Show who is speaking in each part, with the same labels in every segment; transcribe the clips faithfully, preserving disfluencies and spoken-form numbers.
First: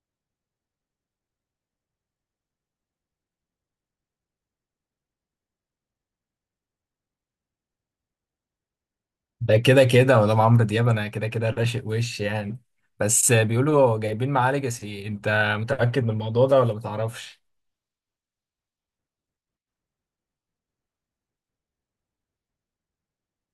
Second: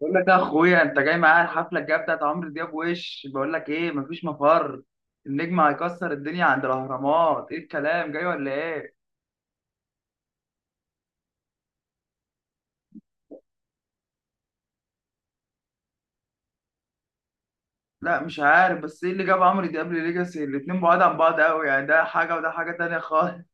Speaker 1: بقول لك يا اخويا، انت جاي معايا الحفله الجايه بتاعت عمرو دياب وش؟ بقول لك ايه؟ مفيش مفر. النجم هيكسر الدنيا عند الاهرامات. ايه الكلام جاي ولا ايه؟
Speaker 2: ده كده كده مدام عمرو دياب، انا كده كده راشق، وش يعني؟ بس بيقولوا جايبين معاه ليجاسي. انت متأكد من الموضوع ده ولا متعرفش؟
Speaker 1: لا مش عارف. بس ايه اللي جاب عمرو دياب لليجاسي؟ الاتنين بعاد عن بعض قوي يعني، ده حاجه وده حاجه تانية خالص.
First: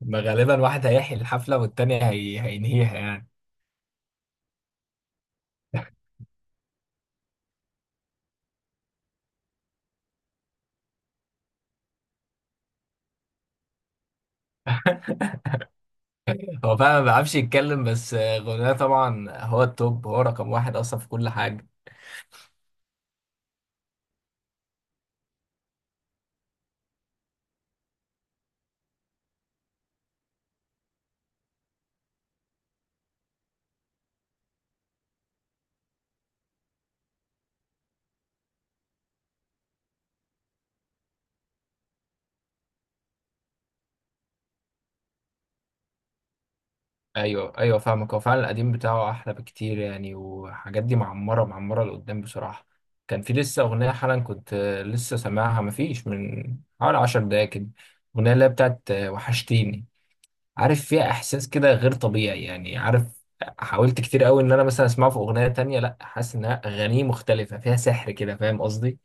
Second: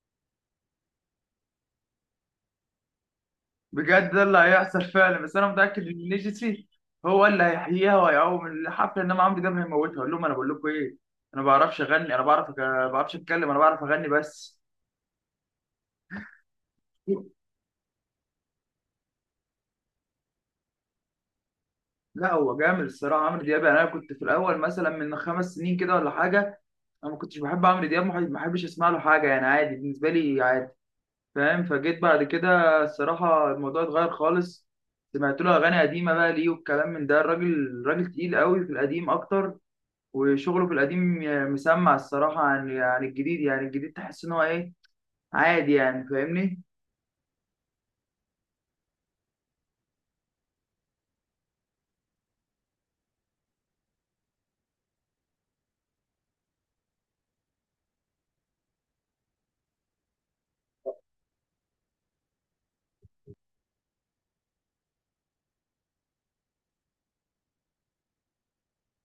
Speaker 2: ما غالبا واحد هيحيي الحفلة والتاني هي... هينهيها يعني.
Speaker 1: بجد ده اللي هيحصل فعلا. بس انا متاكد ان ليجاسي هو اللي هيحييها وهيقوم الحفله، انما عمرو دياب هيموتها. اقول لهم انا بقول لكم ايه، انا ما بعرفش اغني انا بعرف، ما بعرفش اتكلم انا بعرف اغني بس.
Speaker 2: هو فعلا ما بيعرفش يتكلم، بس غناه طبعا هو التوب، هو رقم واحد اصلا في كل حاجة.
Speaker 1: لا هو جامد الصراحه عمرو دياب يعني. انا كنت في الاول مثلا من خمس سنين كده ولا حاجه، انا ما كنتش بحب عمرو دياب، ما ما بحبش اسمع له حاجه، يعني عادي بالنسبه لي عادي. فاهم؟ فجيت بعد كده الصراحه الموضوع اتغير خالص. سمعت له اغاني قديمه بقى ليه والكلام من ده، الراجل راجل تقيل قوي في القديم اكتر، وشغله في القديم. مسمع الصراحه عن عن الجديد، يعني الجديد تحس ان هو ايه، عادي يعني. فاهمني؟
Speaker 2: ايوه، ايوه، فاهمك. هو فعلا القديم بتاعه احلى بكتير يعني، وحاجات دي معمرة معمرة لقدام بصراحة. كان في لسه أغنية حالا كنت لسه سامعها، مفيش من حوالي عشر دقايق كده. الأغنية اللي هي بتاعت وحشتيني. عارف، فيها احساس كده غير طبيعي يعني، عارف. حاولت كتير قوي ان انا مثلا اسمعه في اغنيه تانية، لا حاسس انها اغانيه مختلفه فيها سحر كده، فاهم قصدي.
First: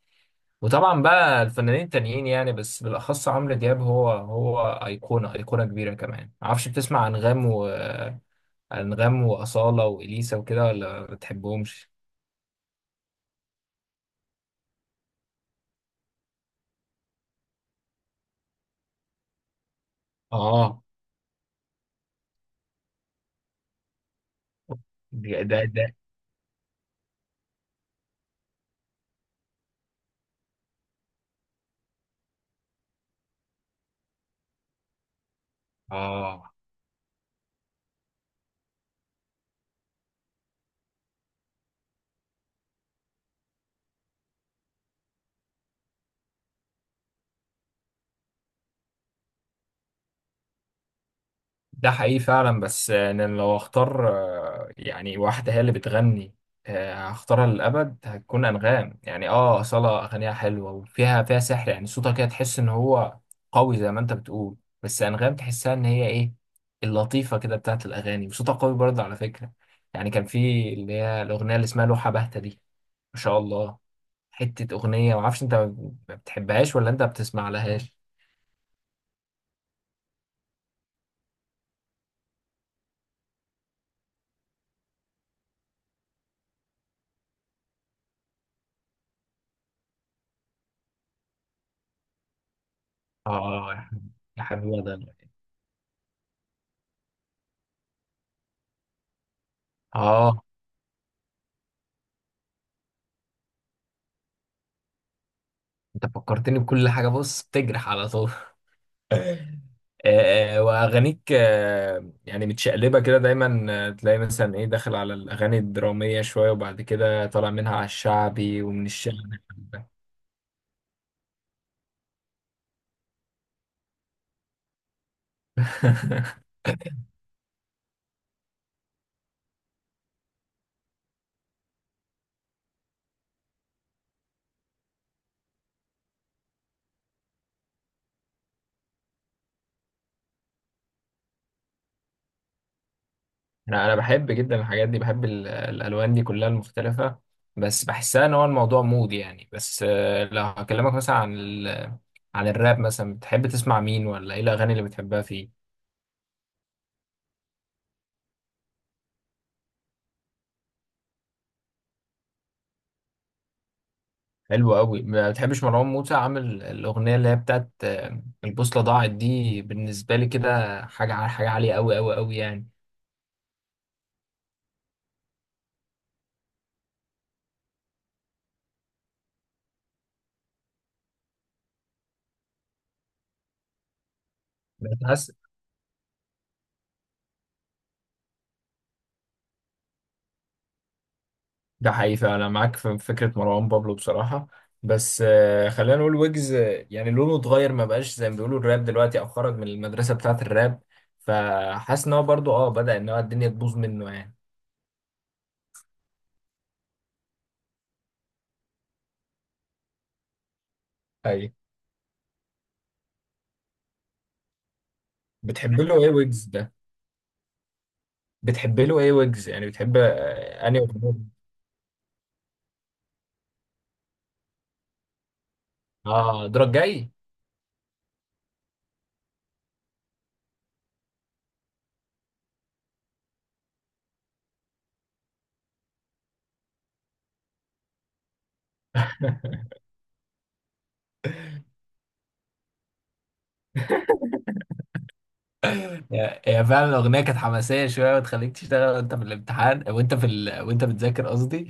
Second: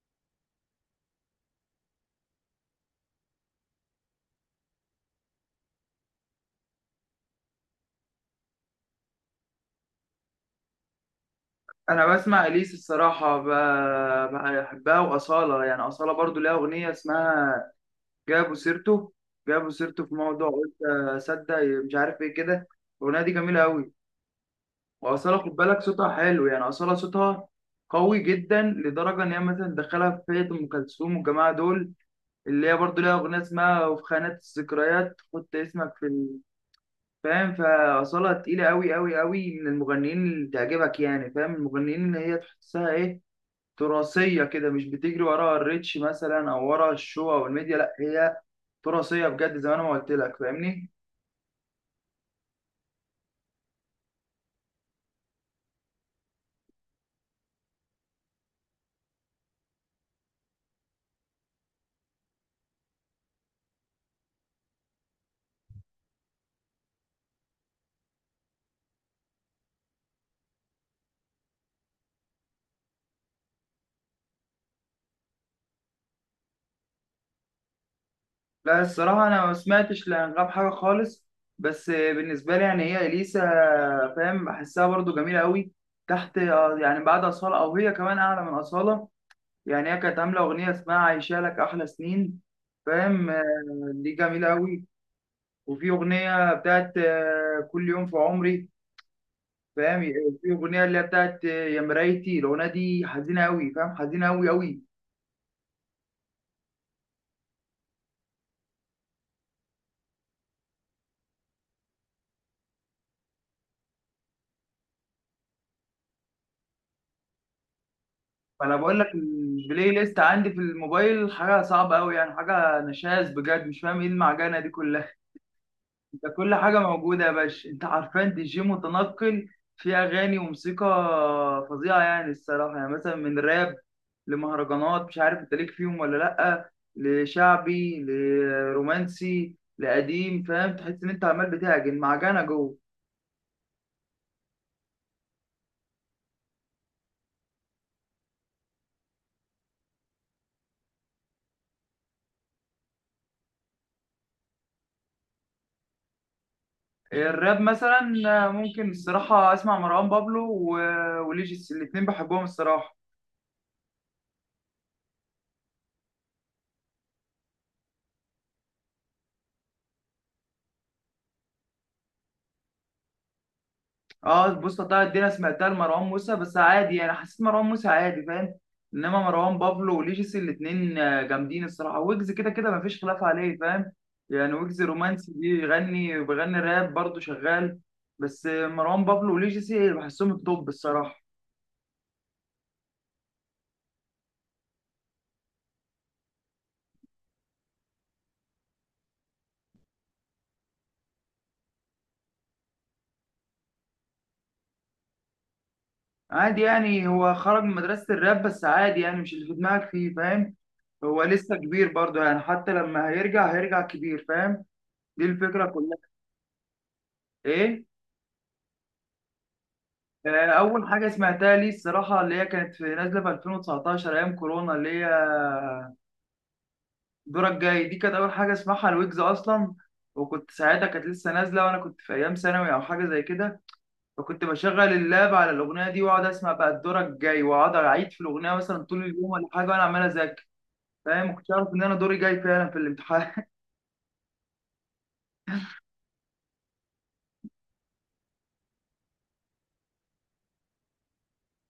Speaker 2: وطبعا بقى الفنانين التانيين يعني، بس بالاخص عمرو دياب هو هو ايقونه ايقونه كبيره كمان. معرفش، بتسمع انغام وانغام واصاله واليسا وكده، ولا ما بتحبهمش؟
Speaker 1: انا بسمع اليس الصراحه، ب- بحبها. واصاله يعني اصاله برضو ليها اغنيه اسمها جابوا سيرته جابوا سيرته في موضوع، قلت
Speaker 2: اه،
Speaker 1: اصدق مش عارف ايه كده. الاغنيه دي جميله قوي. واصاله
Speaker 2: ده
Speaker 1: خد
Speaker 2: ده
Speaker 1: بالك
Speaker 2: ده
Speaker 1: صوتها حلو، يعني اصاله صوتها قوي جدا لدرجه ان هي مثلا تدخلها في فئه ام كلثوم والجماعه دول، اللي هي برضو ليها اغنيه اسمها وفي خانات الذكريات حط اسمك في ال-.
Speaker 2: اه.
Speaker 1: فاهم؟ فاصاله تقيله قوي قوي قوي من المغنيين اللي تعجبك، يعني فاهم المغنيين اللي هي تحسها ايه، تراثيه كده، مش بتجري وراها الريتش مثلا او ورا الشو او الميديا، لا هي تراثيه بجد زي ما انا ما قلت لك. فاهمني؟
Speaker 2: ده حقيقي فعلا، بس انا لو اختار آه، يعني واحده هي اللي بتغني، آه، هختارها للابد هتكون انغام يعني. اه، اصاله اغانيها حلوه، وفيها فيها سحر يعني، صوتها كده تحس ان هو قوي زي ما انت بتقول. بس انغام تحسها ان هي ايه، اللطيفه كده بتاعت الاغاني، وصوتها قوي برضه على فكره. يعني كان في اللي هي الاغنيه اللي اسمها لوحه باهته دي، ما شاء الله، حته اغنيه. ما اعرفش، انت ما بتحبهاش ولا انت بتسمع لهاش؟
Speaker 1: لا الصراحه انا ما سمعتش لانغام حاجه خالص. بس بالنسبه لي يعني هي اليسا، فاهم، بحسها برضو جميله قوي. تحت يعني بعد اصاله، او هي كمان اعلى من اصاله. يعني هي كانت عامله اغنيه اسمها عايشه لك احلى سنين. فاهم آه،
Speaker 2: اه يا حبيبي،
Speaker 1: دي
Speaker 2: يا
Speaker 1: جميله
Speaker 2: حبيبي
Speaker 1: قوي.
Speaker 2: ده،
Speaker 1: وفي اغنيه بتاعت آه، كل يوم في عمري. فاهم؟
Speaker 2: اه.
Speaker 1: في اغنيه اللي هي بتاعت يا مرايتي، الاغنيه دي حزينه قوي، فاهم، حزينه قوي قوي.
Speaker 2: انت فكرتني بكل حاجة، بص تجرح على طول. آه، واغانيك آه، يعني متشقلبه كده دايما، آه، تلاقي مثلا ايه داخل على الاغاني الدراميه شويه، وبعد كده طالع منها على الشعبي
Speaker 1: فانا
Speaker 2: ومن
Speaker 1: بقول لك
Speaker 2: الشعبي.
Speaker 1: البلاي ليست عندي في الموبايل حاجه صعبه قوي، يعني حاجه نشاز بجد. مش فاهم ايه المعجنه دي كلها. انت كل حاجه موجوده يا باشا، انت عارفان دي جي متنقل في اغاني وموسيقى فظيعه يعني الصراحه، يعني مثلا من راب لمهرجانات مش عارف انت ليك فيهم ولا لا، لشعبي لرومانسي لقديم. فاهم؟ تحس ان انت عمال بتعجن معجنه جوه.
Speaker 2: انا انا بحب جدا الحاجات دي، بحب ال- الالوان دي كلها المختلفه. بس بحسها ان هو الموضوع مود يعني، بس آه، لو هكلمك مثلا عن ال... عن الراب مثلا، بتحب تسمع مين؟ ولا ايه الاغاني اللي بتحبها فيه؟
Speaker 1: الراب مثلا ممكن الصراحة أسمع مروان بابلو و- وليجيس، الاتنين بحبهم الصراحة.
Speaker 2: حلو قوي، ما بتحبش مروان موسى؟ عامل الاغنيه اللي هي بتاعت آه، البوصله ضاعت، دي بالنسبه لي كده حاجه ع- حاجه عاليه قوي قوي قوي يعني.
Speaker 1: اه بص طلعت دي أنا سمعتها لمروان موسى بس عادي يعني، حسيت مروان موسى عادي. فاهم؟ إنما مروان بابلو وليجيس الاتنين آه، جامدين الصراحة. ويجز كده كده مفيش خلاف عليه فاهم، يعني ويجز
Speaker 2: بتحس.
Speaker 1: رومانسي بيغني وبيغني راب برضه شغال. بس آه، مروان بابلو وليجيس بحسهم التوب الصراحة.
Speaker 2: ده حقيقي فعلا، معاك في فكره مروان بابلو بصراحه. بس آه، خلينا نقول ويجز، آه، يعني لونه اتغير، ما بقاش زي ما بيقولوا الراب دلوقتي، او خرج من المدرسه بتاعت الراب. فحاسس ان هو برضو اه بدأ ان هو الدنيا تبوظ منه يعني.
Speaker 1: عادي يعني هو خرج من مدرسة الراب، بس عادي يعني مش اللي في دماغك فيه. فاهم؟ هو
Speaker 2: ايوه.
Speaker 1: لسه كبير برضه، يعني حتى لما هيرجع هيرجع كبير. فاهم؟ دي الفكرة
Speaker 2: بتحب
Speaker 1: كلها.
Speaker 2: له ايه ويجز ده؟
Speaker 1: ايه؟
Speaker 2: بتحب له ايه ويجز، يعني بتحب
Speaker 1: آه،
Speaker 2: آه، انهي
Speaker 1: اول حاجة
Speaker 2: اغنيه؟
Speaker 1: سمعتها لي الصراحة اللي هي كانت في نازلة في ألفين وتسعتاشر ايام كورونا، اللي هي
Speaker 2: اه، دورك جاي.
Speaker 1: دورك جاي، دي كانت اول حاجة اسمعها الويجز اصلا. وكنت ساعتها كانت لسه نازلة وانا كنت في ايام ثانوي او حاجة زي كده. فكنت بشغل اللاب على الاغنية دي واقعد اسمع بقى دورك جاي، واقعد اعيد في الاغنية مثلا طول اليوم ولا حاجة وانا عمال اذاكر. فاهم؟ ما كنتش عارف ان انا دوري جاي فعلا في الامتحان.
Speaker 2: هي هي فعلا الأغنية كانت حماسية شوية وتخليك تشتغل وأنت في الامتحان وأنت في ال... وأنت بتذاكر قصدي.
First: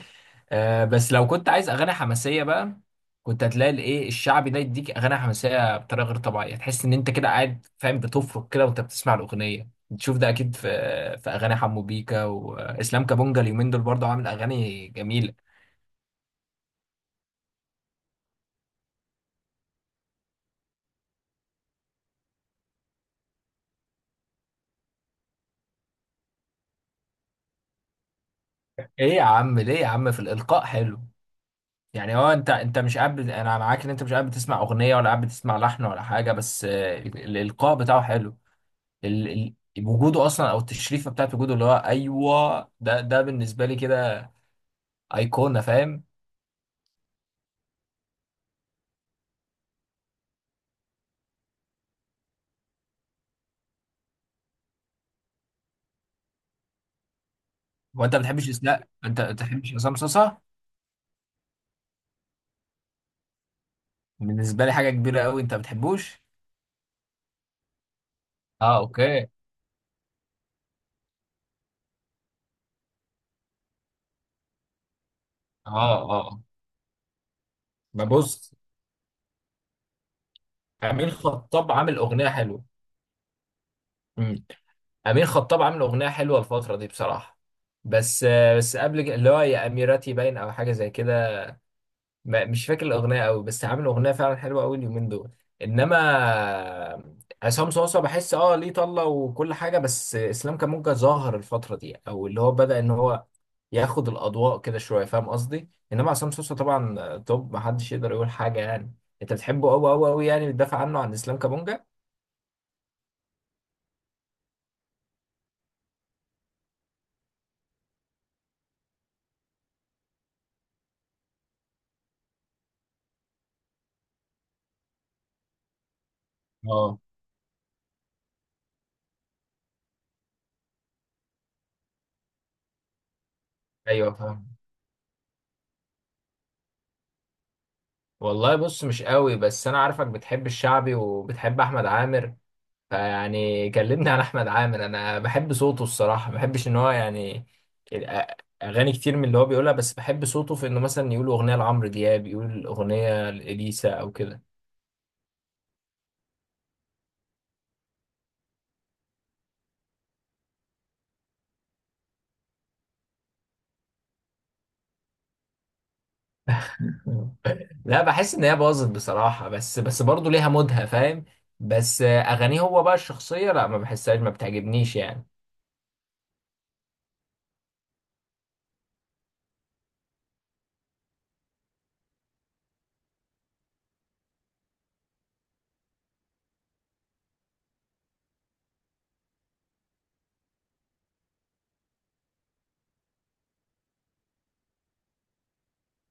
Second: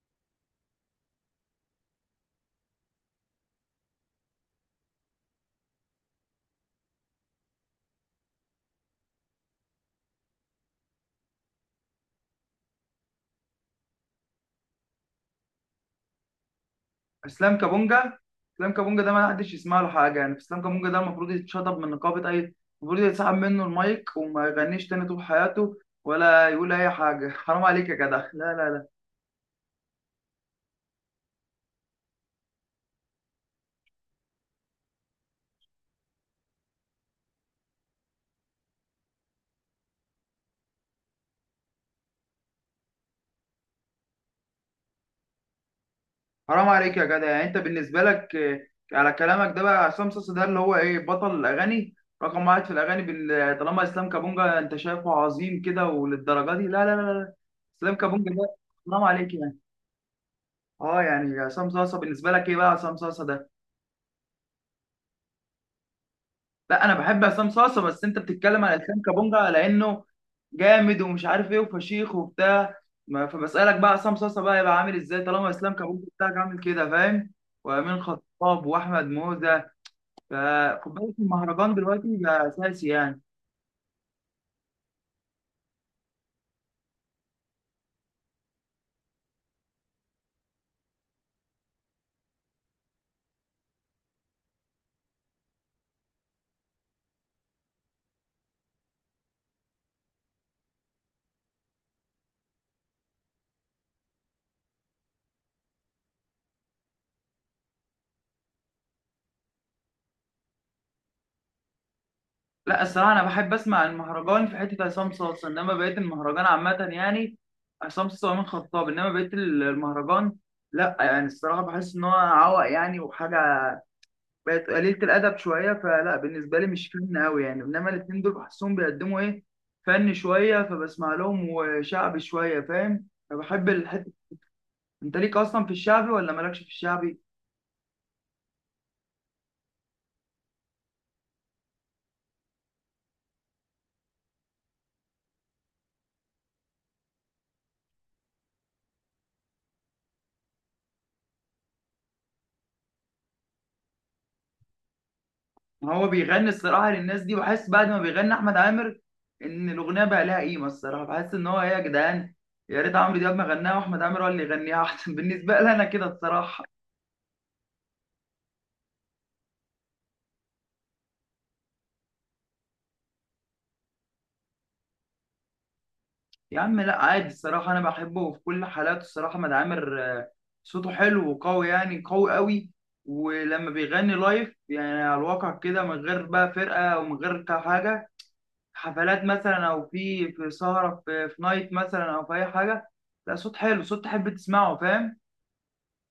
Speaker 2: آه بس لو كنت عايز أغاني حماسية بقى، كنت هتلاقي الإيه، الشعبي ده يديك أغاني حماسية بطريقة غير طبيعية، تحس إن أنت كده قاعد فاهم بتفرك كده وأنت بتسمع الأغنية. تشوف ده أكيد، في في أغاني حمو بيكا وإسلام كابونجا، اليومين دول برضه عامل أغاني جميلة.
Speaker 1: اسلام كابونجا، اسلام كابونجا ده ما حدش يسمع له حاجه، يعني اسلام كابونجا ده المفروض يتشطب من نقابه اي، المفروض يتسحب منه المايك وما يغنيش تاني طول حياته، ولا يقول اي حاجه. حرام عليك يا جدع، لا لا لا.
Speaker 2: إيه يا عم؟ ليه يا عم؟ في الإلقاء حلو يعني. هو انت انت مش قاعد بت- انا معاك ان انت مش قاعد بتسمع اغنيه ولا قاعد بتسمع لحن ولا حاجه، بس آه، ال- الالقاء بتاعه حلو. ال... ال... وجوده اصلا او التشريفه بتاعت وجوده، اللي هو ايوه، ده ده بالنسبه لي كده ايقونه، فاهم.
Speaker 1: حرام عليك يا جدع يعني، انت بالنسبه لك آه، على كلامك ده بقى عصام صاصا ده اللي هو ايه بطل الاغاني رقم واحد في الاغاني بال-، طالما اسلام كابونجا انت شايفه عظيم كده وللدرجه دي، لا لا لا لا. اسلام
Speaker 2: وانت ما
Speaker 1: كابونجا
Speaker 2: بتحبش
Speaker 1: ده
Speaker 2: اس- لا
Speaker 1: حرام
Speaker 2: انت ما
Speaker 1: عليك يعني.
Speaker 2: بتحبش عصام صاصا؟
Speaker 1: اه يعني عصام صاصه بالنسبه لك ايه بقى؟ عصام صاصه ده
Speaker 2: بالنسبه لي حاجه كبيره قوي، انت ما بتحبوش؟
Speaker 1: لا انا بحب عصام صاصه، بس انت بتتكلم
Speaker 2: اه،
Speaker 1: على اسلام
Speaker 2: اوكي، اه.
Speaker 1: كابونجا لانه جامد ومش عارف ايه وفشيخ وبتاع. ما- فبسالك بقى عصام صاصه، بقى يبقى عامل ازاي طالما
Speaker 2: اه،
Speaker 1: اسلام كابونجا بتاعك
Speaker 2: آه.
Speaker 1: عامل كده؟ فاهم؟ وامين
Speaker 2: ما بص،
Speaker 1: خطاب واحمد موزه، فخد
Speaker 2: امين
Speaker 1: بالك
Speaker 2: خطاب
Speaker 1: المهرجان
Speaker 2: عامل
Speaker 1: دلوقتي
Speaker 2: اغنيه
Speaker 1: بقى
Speaker 2: حلوه.
Speaker 1: اساسي يعني.
Speaker 2: امم. امين خطاب عامل اغنيه حلوه الفتره دي بصراحه. بس آه، بس قبل كده- اللي هو يا اميرتي باين، او حاجه زي كده. ما- مش فاكر الاغنيه قوي، بس عامل اغنيه فعلا حلوه قوي اليومين دول. انما عصام صوصه بحس اه ليه طله وكل حاجه، بس اسلام كامونجا ظاهر الفتره دي، او اللي هو بدا ان هو ياخد الاضواء كده شويه، فاهم قصدي. انما عصام صوصه طبعا توب، محدش يقدر يقول حاجه يعني. انت بتحبه قوي قوي قوي يعني، بتدافع عنه، عن اسلام كامونجا.
Speaker 1: لا الصراحه انا بحب اسمع المهرجان في حته عصام صاصه، انما بقيت المهرجان عامه يعني عصام صاصه وامين خطاب، انما بقيت المهرجان لا يعني الصراحه بحس ان هو عوق يعني وحاجه بقت قليلة الأدب شوية، فلا بالنسبة لي مش
Speaker 2: اه،
Speaker 1: فن أوي يعني. إنما الاتنين دول بحسهم بيقدموا إيه فن شوية، فبسمع لهم وشعبي شوية. فاهم؟ فبحب الحتة.
Speaker 2: ايوه، فاهم.
Speaker 1: أنت ليك أصلا في الشعبي ولا مالكش في الشعبي؟
Speaker 2: والله بص، مش قوي، بس انا عارفك بتحب الشعبي وبتحب احمد عامر. فيعني كلمني عن احمد عامر، انا بحب صوته الصراحه، ما بحبش ان هو يعني الأ- اغاني كتير من اللي هو بيقولها، بس بحب صوته في انه مثلا يقول اغنيه لعمرو دياب، يقول اغنيه لاليسا او كده.
Speaker 1: ما هو بيغني الصراحة للناس دي، بحس بعد ما بيغني أحمد عامر إن الأغنية بقى لها قيمة الصراحة. بحس إن هو إيه يا جدعان، يا ريت عمرو دياب ما غناها وأحمد عامر هو اللي يغنيها أحسن. بالنسبة لي أنا كده الصراحة.
Speaker 2: لا، بحس ان هي باظت بصراحه، بس بس برضه ليها مودها، فاهم. بس اغانيه هو بقى الشخصيه، لا ما بحسهاش، ما بتعجبنيش يعني.
Speaker 1: يا عم لا عادي الصراحة أنا بحبه في كل حالاته الصراحة. مد عامر آه، صوته حلو وقوي يعني قوي قوي. ولما بيغني لايف يعني على الواقع كده من غير بقى فرقة ومن غير كا- حاجة، حفلات مثلا أو في في سهرة في, في نايت مثلا أو في أي حاجة، لا صوت حلو صوت تحب تسمعه. فاهم؟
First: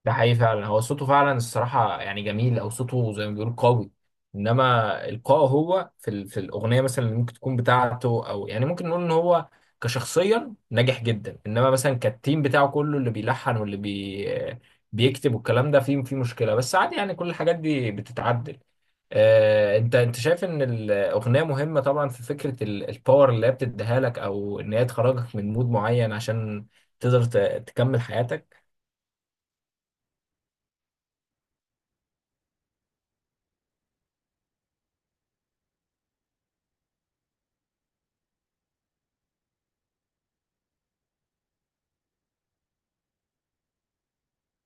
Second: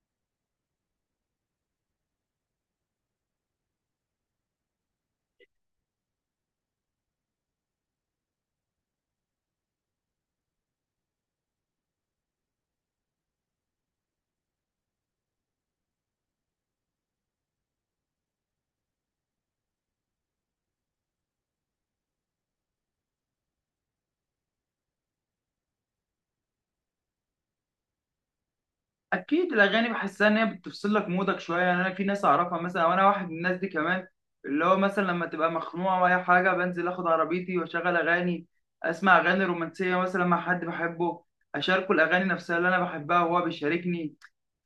Speaker 2: ده حقيقي فعلا، هو صوته فعلا الصراحة يعني جميل، أو صوته زي ما بيقول قوي. إنما إلقائه هو في ال... في الأغنية مثلا اللي ممكن تكون بتاعته، أو يعني ممكن نقول إن هو كشخصيا ناجح جدا. إنما مثلا كالتيم بتاعه كله اللي بيلحن واللي بي... بيكتب والكلام ده فيه فيه مشكلة، بس عادي يعني، كل الحاجات دي بتتعدل. آه، انت انت شايف ان الاغنيه مهمه طبعا في فكره ال- الباور اللي هي بتديها لك، او ان هي تخرجك من مود معين عشان تقدر ت- تكمل حياتك.
Speaker 1: اكيد الاغاني بحسها ان هي بتفصل لك مودك شويه يعني، انا في ناس اعرفها مثلا وانا واحد من الناس دي كمان، اللي هو مثلا لما تبقى مخنوقه ولا حاجه بنزل اخد عربيتي واشغل اغاني، اسمع اغاني رومانسيه مثلا مع حد بحبه، اشاركه الاغاني نفسها اللي انا بحبها وهو بيشاركني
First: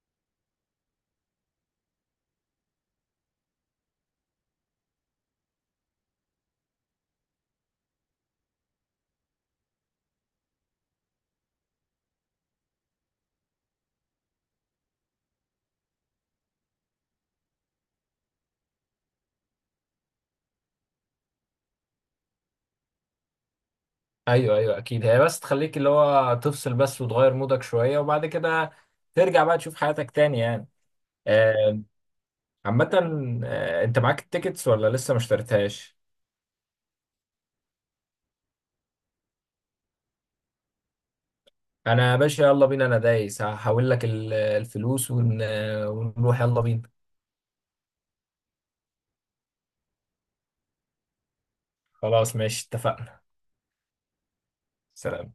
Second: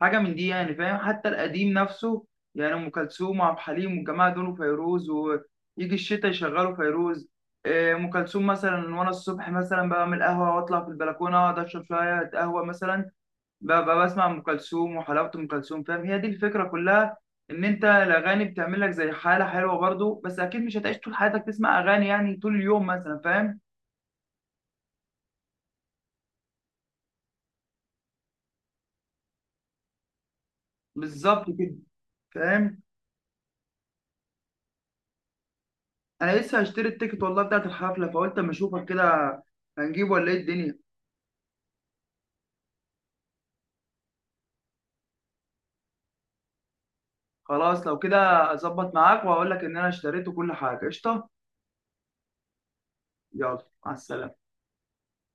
Speaker 1: حاجه من دي يعني. فاهم؟ حتى القديم نفسه، يعني ام كلثوم وعبد الحليم والجماعه دول وفيروز، ويجي الشتاء يشغلوا فيروز إيه، ام كلثوم مثلا. وانا الصبح مثلا بعمل قهوه واطلع في البلكونه اقعد اشرب شويه قهوه مثلا، ببقى بسمع ام كلثوم، وحلاوه ام كلثوم فاهم، هي دي الفكره كلها، ان انت الاغاني بتعمل لك زي حاله حلوه برضو، بس اكيد مش هتعيش طول حياتك تسمع اغاني يعني طول اليوم مثلا. فاهم؟
Speaker 2: ايوه، ايوه، اكيد، هي بس تخليك اللي هو تفصل بس، وتغير مودك شويه، وبعد كده ترجع بقى تشوف حياتك تاني يعني.
Speaker 1: بالظبط كده.
Speaker 2: آه،
Speaker 1: فاهم.
Speaker 2: عامه، آه، انت معاك التيكتس ولا لسه ما اشتريتهاش؟
Speaker 1: انا لسه هشتري التيكت والله بتاعت الحفله، فقلت اما اشوفك كده هنجيبه ولا ايه الدنيا.
Speaker 2: انا يا باشا، يلا بينا، انا دايس هحول لك ال- الفلوس ون... ونروح، يلا بينا.
Speaker 1: خلاص لو كده اظبط معاك واقول لك ان انا اشتريت كل حاجه قشطه.
Speaker 2: خلاص، ماشي، اتفقنا،
Speaker 1: يلا مع السلامه.
Speaker 2: سلام.